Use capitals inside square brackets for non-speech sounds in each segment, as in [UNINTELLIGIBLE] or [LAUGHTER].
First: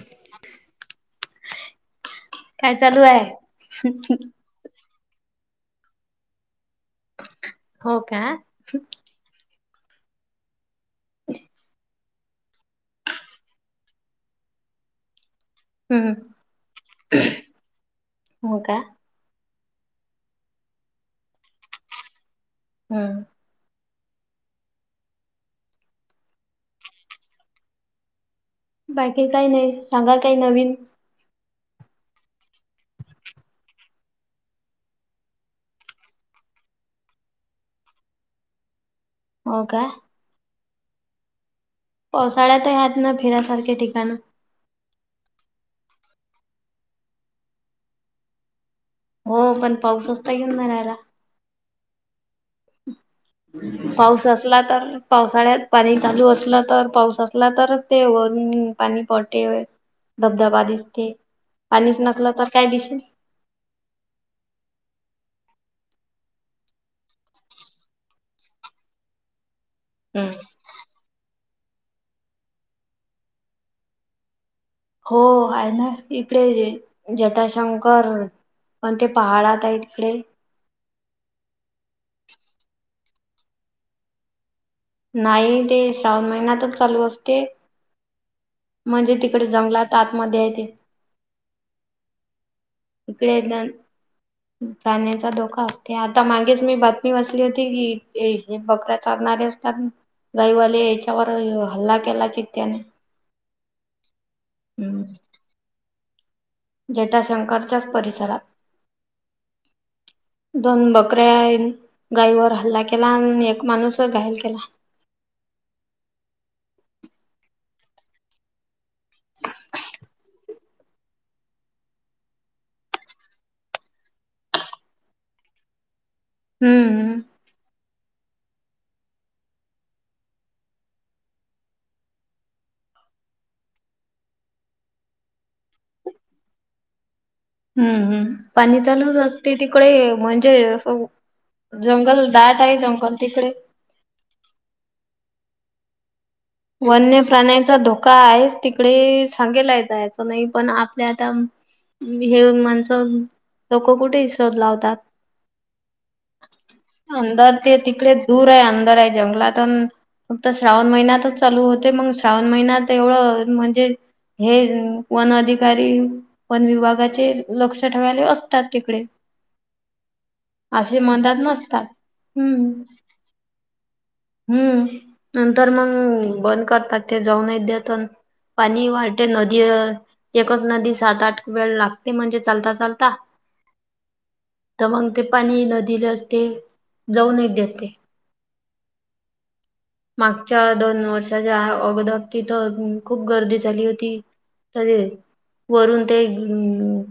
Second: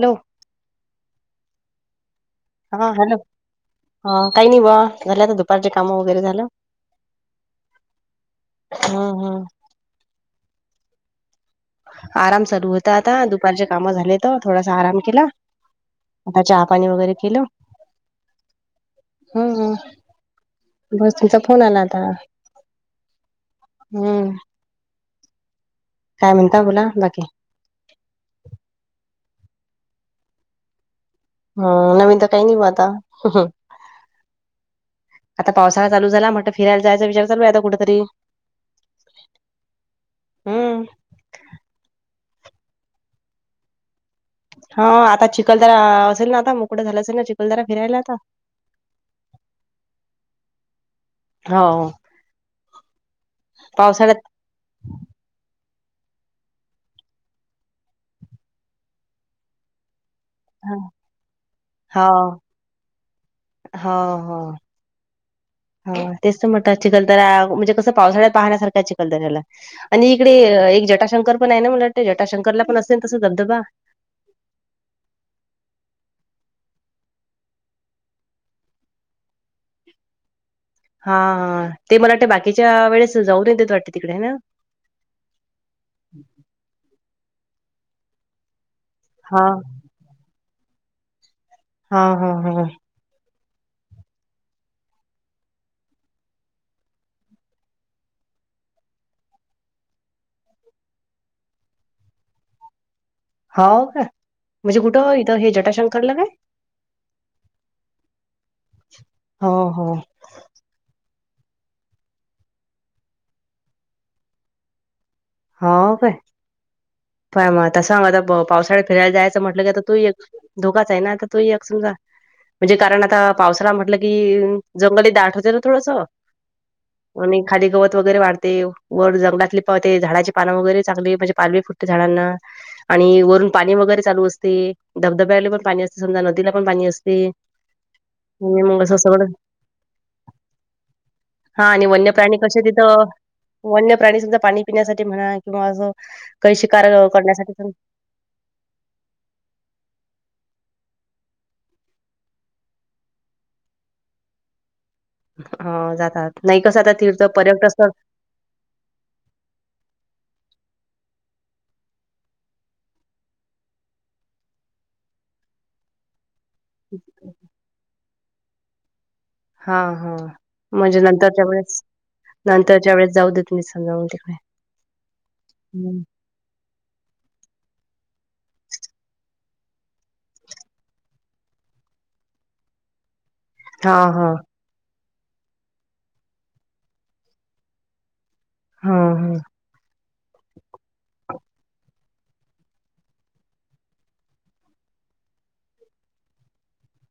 Hello [INAUDIBLE] काय हा चालू हॅलो आहे? हा काही नाही ब झालं आता दुपारचे काम वगैरे झालं हो का हम्म हम्म ह आराम चालू होता आता दुपारच्या काम झाले तर थोडासा आराम केला. हम्म. ह चहा पाणी वगैरे केलं हो का? हम्म बस तुमचा फोन आला आता हम्म हम्म काय म्हणता बोला बाकी? बाकी काही नाही सांगा काही नवीन हम्म नवीन तर काही नाही आता आता पावसाळा चालच झाला म्हटं फिरायला जायचा विचार चालू आहे कुठेतरी. हो का हम्म पावसाळ्यात यात ना फिऱ्यासारखे ठिकाण हा आता चिखलदरा असेल ना आता मोकडं झालं असेल ना चिखलदरा फिरायला आता हो पण पाऊस असता घेऊन राहिला हो पावसाळ्यात पाऊस असला तर? पावसाळ्यात पाणी चालू असलं तर पाऊस असला तरच ते वरून पाणी पटे ह धबधबा दिसते पाणीच नसलं हो तर काय दिसेल हो हो हा तेच तर म्हणतं चिखलदराया म्हणजे कसं पावसाळ्यात पाहण्यासारख्या चिखलदऱ्याला आणि हम्म. इकडे एक जटाशंकर पण आहे ना मला वाटतं जटाशंकरला पण असेल तसं धबधबा हो आहे ना इकडे जटाशंकर मग ते पहाडात आहेत तिकडे हा ते मला वाटते बाकीच्या वेळेस जाऊन द येतेत वाटते तिकडे आहे ना नाही ते श्रावण महिन्यातच चालू असते म्हणजे हा तिकडे जंगलात आतमध्ये आहे ते हा हा हा इकडे येत प्राण्याचा धोका असते आता मागेच मी बातमी बसली होती की हे बकरा चालणारे अस जाईवाले याच्यावर हल्ला केला चित्याने हो का म्हणजे कुठं इथं हे जटाशंकरला काय जटाशंकरच्याच परिसरात हो हो दोन बकऱ्या गाईवर हल्ला केला आणि एक माणूस घायल केला हो काय काय मग तस सांग आता पावसाळ्यात फिरायला जायचं म्हटलं की आता तू एक धोकाच आहे ना आ तर तू एक समजा म्हणजे कारण आता पावसाला म्हटलं की जंगलीत दाट होते ना थोडंस हम्म आणि खाली गवत वगैरे वाढते वर जंगलातली पावते झाडा पान वगरेगली म्हणजे पालवी फुटते झाडांना आणि वरून पाणी वगैरे चालू असते धबधब्याला पण पाणी असते समजा नदीला पण पाणी असते हम्म हम् आणि पाणी मग असं चालूच सगळं असते तिकडे म्हणजे अस हा आणि वन्य प्राणी कसे तिथं वन्य प्राणी सुद्धा पाणी पिण्यासाठी म्हणा किंवा अस काही शिकार करण्यासाठी का आहेच तिकडे सांगेला जायचं नाही पण आपल्या आता हे माणसं लोक कुठे इशध लावतात ह जातात नाही कसं आता तीर्थ अंदर ते पर्यटस्थ तिकडे दूर आहे अंंदर आहे जंगलातून फक्त श्रावण महिन्यातच चालू होते मग श्रावण महिन्यात एवढं म्हणजे हे वन अधिकारी पण विभागाचे लक्ष ठेवायले असतात तिकडे हा हा असे म्हणजे नंतर मधात त्या वळेस नसतात नंतर हम्म. ज्या वेळेस जाऊ देत मी समजावून तिकडे हम्म नंतर ह मग बंद करतात ते जाऊन य द तर पाणी वाढते नदी एकच नदी सात आठ वेळ लागते म्हणजे लता चालता हा हा तर मग ते पाणी नदीला असते जाऊन येत देते हम ह मागच्या दोन वर्षाच्या अगद तिथं खूप गर्दी झाली होती त वरून ते अ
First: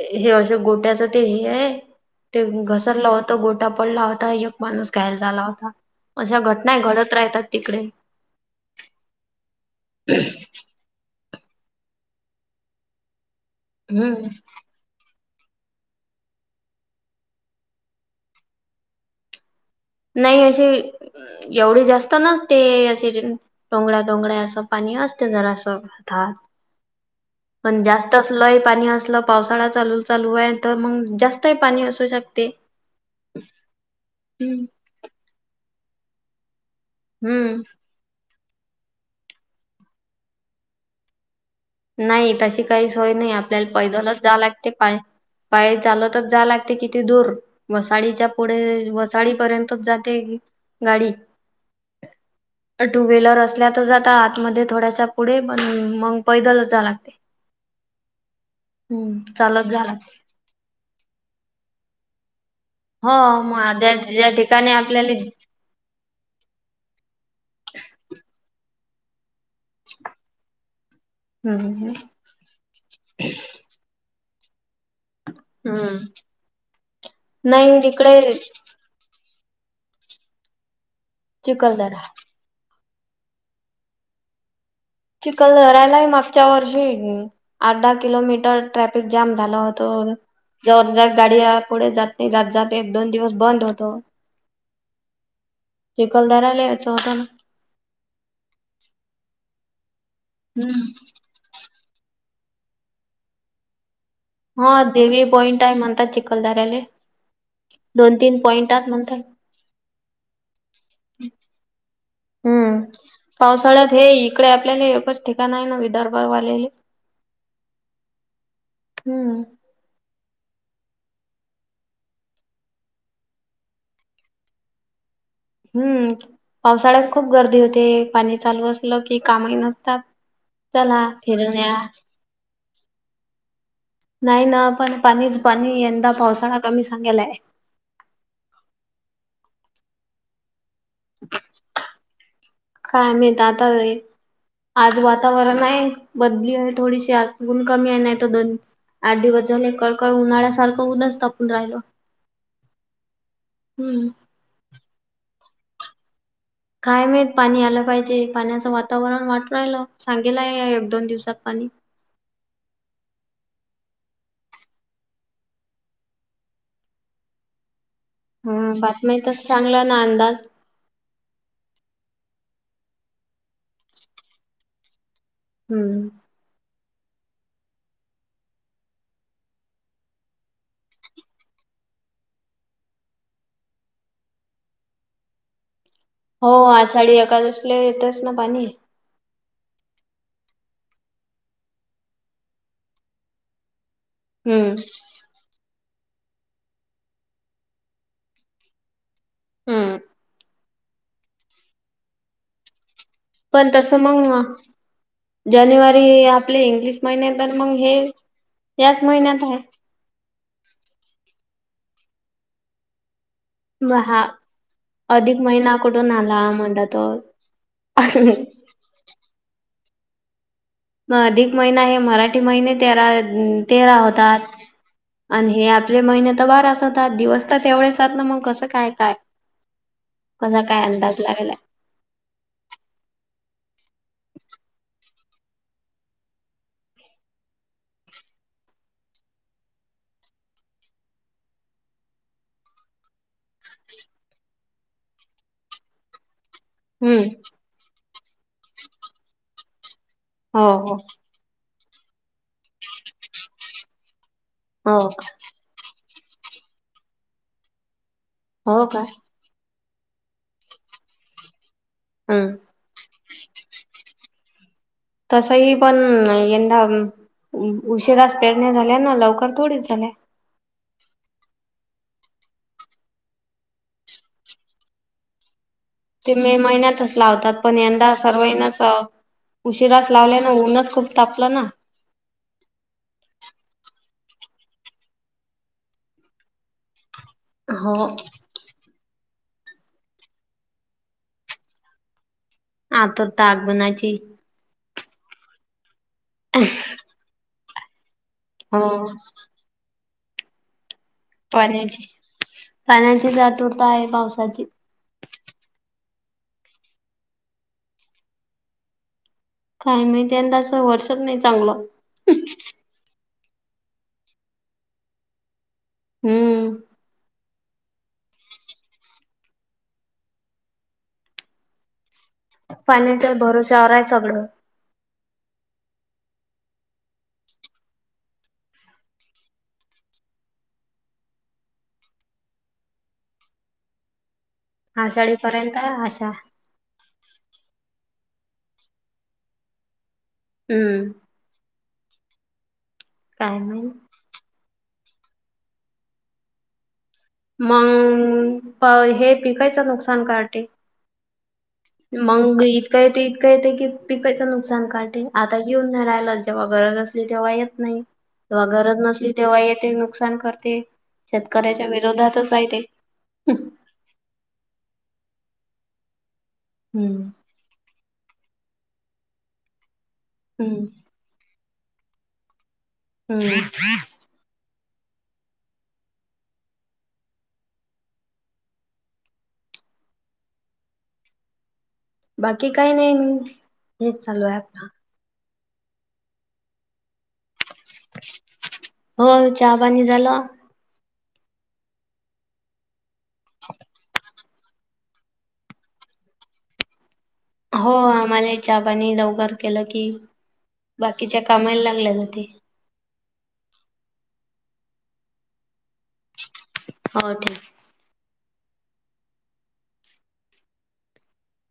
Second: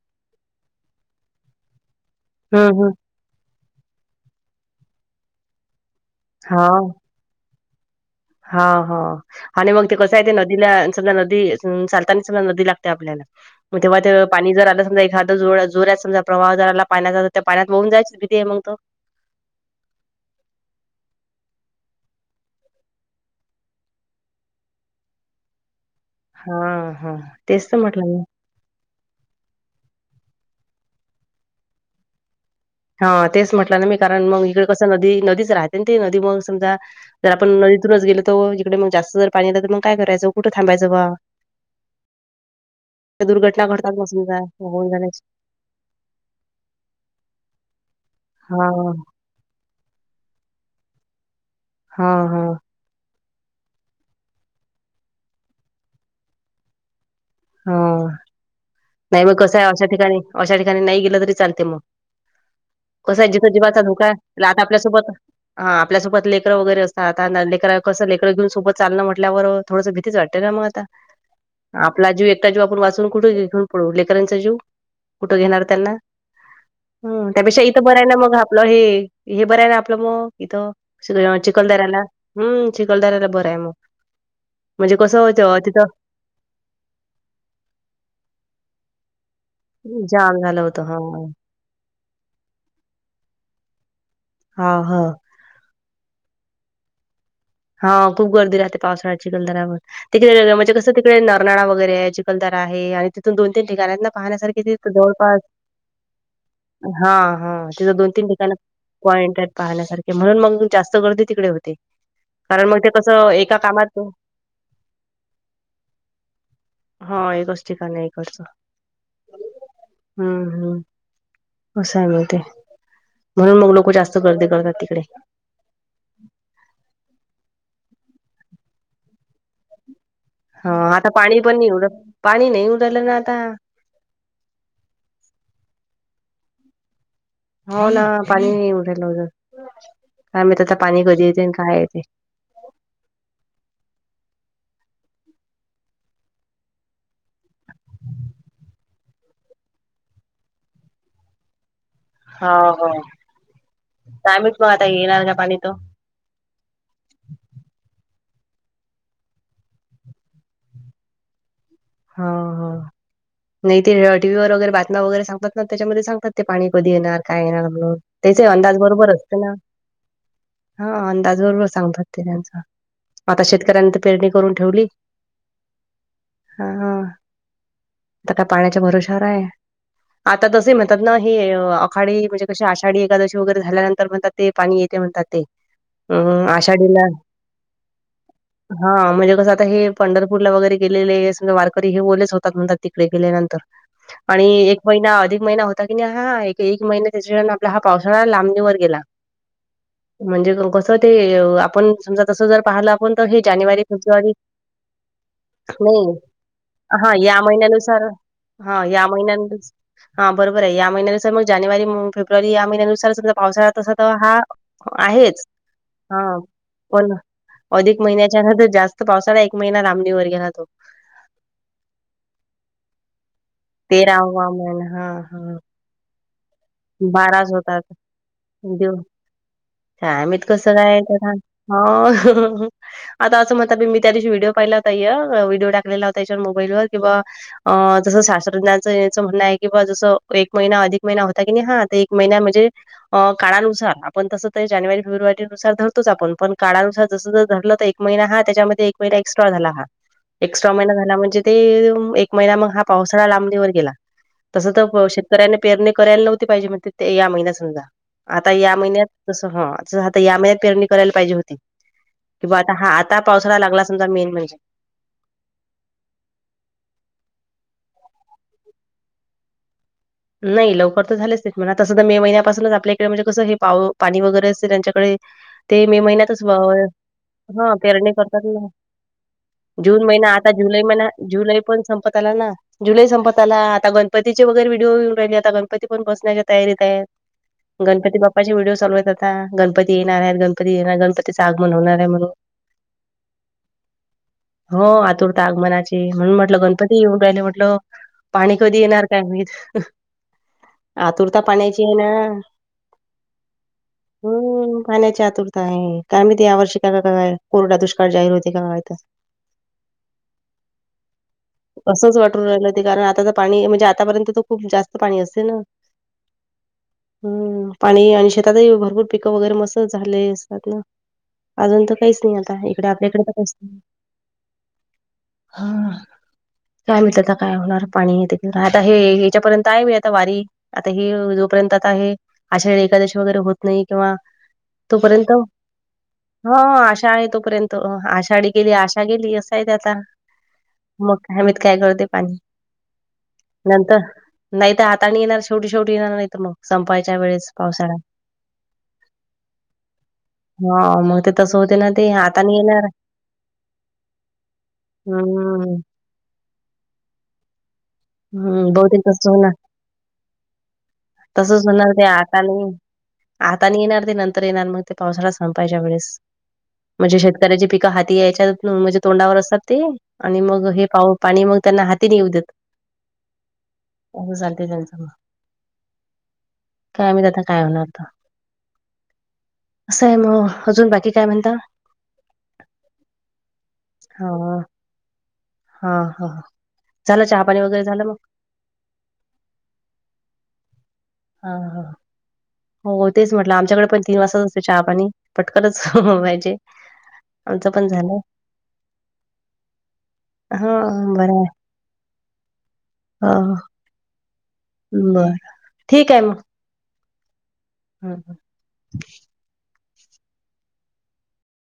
हे अशं गोट्याचं ते हे आहे ते हम्म हम्म घसरलं होतं गोटा पडला होता एक माणूस घायल झाला होता अशा घट हा राहतात तिकडे हा हा आणि मग ते कसं आहे ते नदीला सग नदी चालता सग नदी लागते आपल्यालाग तेव्हा ते हम्म पाणी जर आलं समजा एखा जो जोरात सजा प्रवाह जराला पाण्याचा तर त्या पाण्यात वाऊन जायचीच भीती आहे मग तो नाही अे एवढे जास्त ना ते अस टडोंगळा्या टडोंगळ्या असं पाणी असते जरा असंात हा हा तेच तर पण म्हटलं जास्त मी असलंय पाणी असलं पावसाळा चालू चालू आहे तर मग जास्त पाणी असू शकते हा तेच म्हटलं ना मी कारण मग इकडे हम्म. कसं नदी नदीच राहते ना ते नदी मग समजा जर आपण हम्म नदीतूनच गेलो ज इकडे मगस्तर पाणी यलं तर मगयरायचं कुठं थांबायचं बा नाही तशी काही स होय त्या नाही दुर्घटना आपल्याला घडतात मग पैदलच जा समजा लागते वाहून पाय जाण्याची पाय चाल तर जा लागते किती दूर वसाडीच्या हा पुढे साळी पर्यंतच जाते गाडी हा हा टू व्हीलर असल्यातच आता आतमध्ये थोड्याशा पुढे पण मग पैदल जा लागते हो हम्म नाही मग कसं आहे चालत जावं अशा लागते. ठिकाणी अशा ठिकाणी नाही गेलं तरी चालते मग हो कस आहे मग जिथजीवाचा ज्या धोका ज्या रात ठिकाणी आपल्यासोबत आपल्याला हा आपल्यासोबत लेकरं वगैरे असतातता कर कसं लेकरं घेऊन सोबत चालणंटल्यावर थोडं भीतीच वाटते ना मग आता हमम आपला जीव एकटा जीव आपण वाचून कुठे घेण पडू लेकरांचा जीव कुठं घेणार त्यांना हम्म हम् त्यापेक्षा नाही इथं बरय ना तिकडे मग आपलं हे हे बरं आहे ना आपलं मग इथं चिखलदऱ्याला चिखलदरा हम्म चिखलदऱ्याला बरं आहे मग म्हणजे कसं चिखल होतं तिथं रायला आहे मागच्या वर्षी आठ दहा किलोमीटर ट्रॅफिक जाम झालं होत जाम झालं होतं हा जरद गाडया पुढे जात नाही जात जात एक दोन दिवस बंद होतो हा हा ज कलदारा च होता ना हा खूप गर्दी राहते पावसाळ्याची गलदरावर तिकडे म्हणजे कसं हम्म तिकडे नाळा वगैरे आहे चिखलदरा आहे आणि तिथून दोन तीन ठाांना पाहण्यासारख हा त देवी जवळपास पॉईंट आहे म्हणतात चिखलदऱ्याले हा हा तिथ दोन तीन ठिकाण पॉईंट आहेत म्हणतात पॉइंट आहे पाहण्यासारखे म्हणून मग जास्त गर्दी तिकडे होते कारण हम्म मग ते कसं एका पावसाळ्यात कामात हे इकडे आपल्याला एच ठिकाण आहे ना विदर्भ वालेले हा एकच ठिकाण एककडचं हम्म हम्म हम्म असंय मिळते म्हणून मग लोक जास्त गर्दी करतात तिकडे हम्म पावसाळ्यात खूप गर्दी होते पाणी चालू असलं की कामही नसतात हा चला आता पाणी पण नाही फिरण्या उड पाणी नाही उडलं ना आता नाही ना पण पाणीच पाणी यंदा पावसाळा कमी सांगायला आहे हो ना पाणी नाही उठायलाजं काय म्हत आता पाणी कधी येते आणि काय येते कायम आता आज वातावरण आहे बदली आहे थोडीशी आज गुून कमी आहे नाही त दन आठ दि वाज झाले कळकळ उन्हाळ्यासारखं उद्याच तापून राहिल हो हो हम्म. कामच मग आता येणार का पाणी त काय मेत पाणी आलं पाहिजे पाण्याचं वातावरण वाट राहिलं सांगेलं आहे एक दोन दिवसात पाणी हा हा नाही ते टीव्ही वगैरे बातम वगैरेांगत ना त्याच्यामध्ये सांगात ते पाणी कधी येणार काय येणार म्हणून त्याचे हा अंदाज बरोबर बातम्या तर असते ना चांगला अंदाज हा अंदाज बरोबर सांगतात ते त्यांचा आता शेतकऱ्यां तर पेरणी करून ठेवली हम्म हा हा आता काय पाण्याच्या भरशार आहे आता तसे म्हणतात ना हे आखाडी म्हणजे कशी आषाढी एकादशी वगैरे झाल्यानंतर म्हणतात ते पाणी येते म्हणतात ते अम हो आषाढीला आषाढी एकादशीला येतच ना पाणी. हा म्हणजे कसं आता हे पंढरपूरला वगैरे गेलेले समजा वारकरी हे बोललेच होतात म्हणतात तिकडे गेल्यानंतर आणि हम्म एक महिना अधिक महिना होता की नाही हा एक एक महिना त्याच्या वे आपला हा पावसाळा लांबणीवरर गेला हम्म म्हणजे कसं ते आपण समजा तस जर पाहिलं आपण तर हे पण जानेवारी तसं फेब्रुवारी मग नाही जानेवारी आपले इंग्लिश हा महिन्यात या तर मग हे महिन्यानुसार हा याच या महिन्यात महिन्यानु आहे. हा बरोबर आहे या महिन्यानुसार मग जानेवारी फेब्रुवारी या महिन्यानुसार पावसाळा्या तसा तर हा अधिक आहेच महिना कुठून हा आला म्हणला पण, तर अधिक महिन्याच्यार जास्त पावसाला एक महिना राबणीवर गेला तो. मग अधिक महिना हे मराठी महिने तेरा तेरा तेरावा होतात महिना हा आणि हा हे. महिने द बारा स. दिवस बाराच तर होतात तेवढेचात ना मग कसं काय देव काय कसा काय अंदाज लागेलाय. हो, आता असं म्हणताी मी त्या दिवशी व्हिडिओ पाहिला होताय व्हिडओ टाकलेला होता याच्यावर मोबाईलवर किंवा. अ तसं शास्त्रज्ञांचं याचं म्हणणं आहे कि बा जसं एक महिना अधिक महिना हो. ता क हा आता एक महिना म्हणजे. काळानुसार आपण तसं तर जानेवारी फेब्रुवारी नुसार रतोच आपण पण. काळानुसार हम्म जस ज रलं तर एक महिना हा त्याच्यामध्ये एक महिना एक्स्ट्रा झाला हा हो एक्स्ट्रा महिना हो झाला म्हणजे. ते एक महिना मग हा पावसाळा लांबणीवर गेला तस तर हो का शेतकऱ्याने पेर. करायला नव्हती पाहिजेण ते या महिन्यात समजा आता या हो का महिन्यात. तस ह तस आता या महिन्यात पेरणी करायला पाहिजे होती कि हम्म बा आता हा आ. आता पावसाला लागला समजा मेन म्हणजे. तसही पण यंदा उशिरास पेरण्या झाल्या ना लवकर थोडीच झाल्या. नाही लवकर तर झालेच म्हणा तसं तर मे महिन्यापासूनच आपल्याकडे म्हणजे कसं हे पाव पाणी वगैरे असते त्यांच्याकडे. ते मे ते महिन्यातच मे भाव महिन्यातच लावतात हा पण पेरणे यंदा करतात. सर्वांनाच जून उशिराच महिना लावले ना आता जुलै ऊनच खूप महिना तापलं जुलै ना. पण संपत आला ना. जुलै संपताला आता गणपतीचे वगैरे व्हिडिओ घेऊन राहिले आता गणपती पण बसण्याच्या तयारीत आहेत. हो गणपती बाप्पाचे व्हिडीिओ चालव यतात. आता गणपती येणार आहेत गणपती येणार गणपतीच आग म्हन होणार आहे म्हणून. आ तरोर ताक बनायची. हो आतुरता आगमनाची म्हणून म्हटलं गणपती येऊन राहिले म्हटल. पाणी कधी हो येणार काय म आतुर. पाणायची आहे पाण्याची ना पाण्याचीच आतुरता आहे पावसाची. हम्. पाण्याची आतुरता आहे काय मी ते यावर् श काय का का काय कोरडा दुष्काळ जाहीर होते काय. काय माहिती यंदा असं वर्षच नाही चांगलं. असंच वाटून राहिलं कारण आता तर पाणी म्हणजे आतापर्यंत तर खूप जास्त पाणी असते ना. हम्म. ह पाणी आणि शेतातही भरपूर पिकं वगैरे मस्त झालंय असतात ना. अजून तर काहीच नाही आता इकडे पाण्याच्या आपल्याकडेस. भरोश्यावर आहे सगळं हा काय मित आता काय होणार पाणी येत आता हे. त्याच्यापर्यंत आहे मी आता वारी आता ह जोपर्यंत आता आहे. अशा वेळी एकादशी वगैरे होत नाही किंवा. आषढपर्यंत अशा. हो आशा आहे तोपर्यंत आषाढी गेली आशा गेली असं आहे आता हम्म मग. हमीद काय करते पाणी काय नाही नंतर. नाही तर हाता आणि येणार ेवटी शेवटी येणार नाही तर मग संपायच्या वेळेस. पावसाळा मग हे पिकायचं नुकसान कातेे. ह मग ते. दसोतेना. मग इतकां येते इतकां येते की पिकयचं नुकसान काढे आता हम्म घेऊन नाही राहिला. जेव्हा गरज असली तेव्हा येत नाही. तेव्हा हम्म बहुतेक गरज तसं नसली होणार तेव्हा येते नुकसान करते शेतकऱ्याच्या विरोधातच आहे ते. आता आणि येणार ते नंतर येणार मग ते पावसाळा संपायच्या वेळेस म्हणजे श. हम्म ज पिकं हाती याच्यात म्हणजे तोंडावर असतात ते आणि मग हे हम्म पाऊ. पाणी मग त्यांना हातीने येऊ देत. हम्. अ चालते त्यांच मग काय आ मी त्याता काय होणार तर. असं आहे मग अजून बाकी काय म्हणता? बाकी काही नाही हेच हा चालू आहे आपला. हा हा झालं चहापाणी वगैरे झालं मग. हो चहा पाणी झाला. ह हा. हो तेच म्हटलं आमच्याकडे पण तीन वाजताच असते चहा पाणी पटकनच पाहिजे. हो आम्हाला चहापानी लवकर केलं की हां, बाकीच्या कामाला लागले जाते. ह.. बरं ठीक आहे मग. [UNINTELLIGIBLE] [UNINTELLIGIBLE]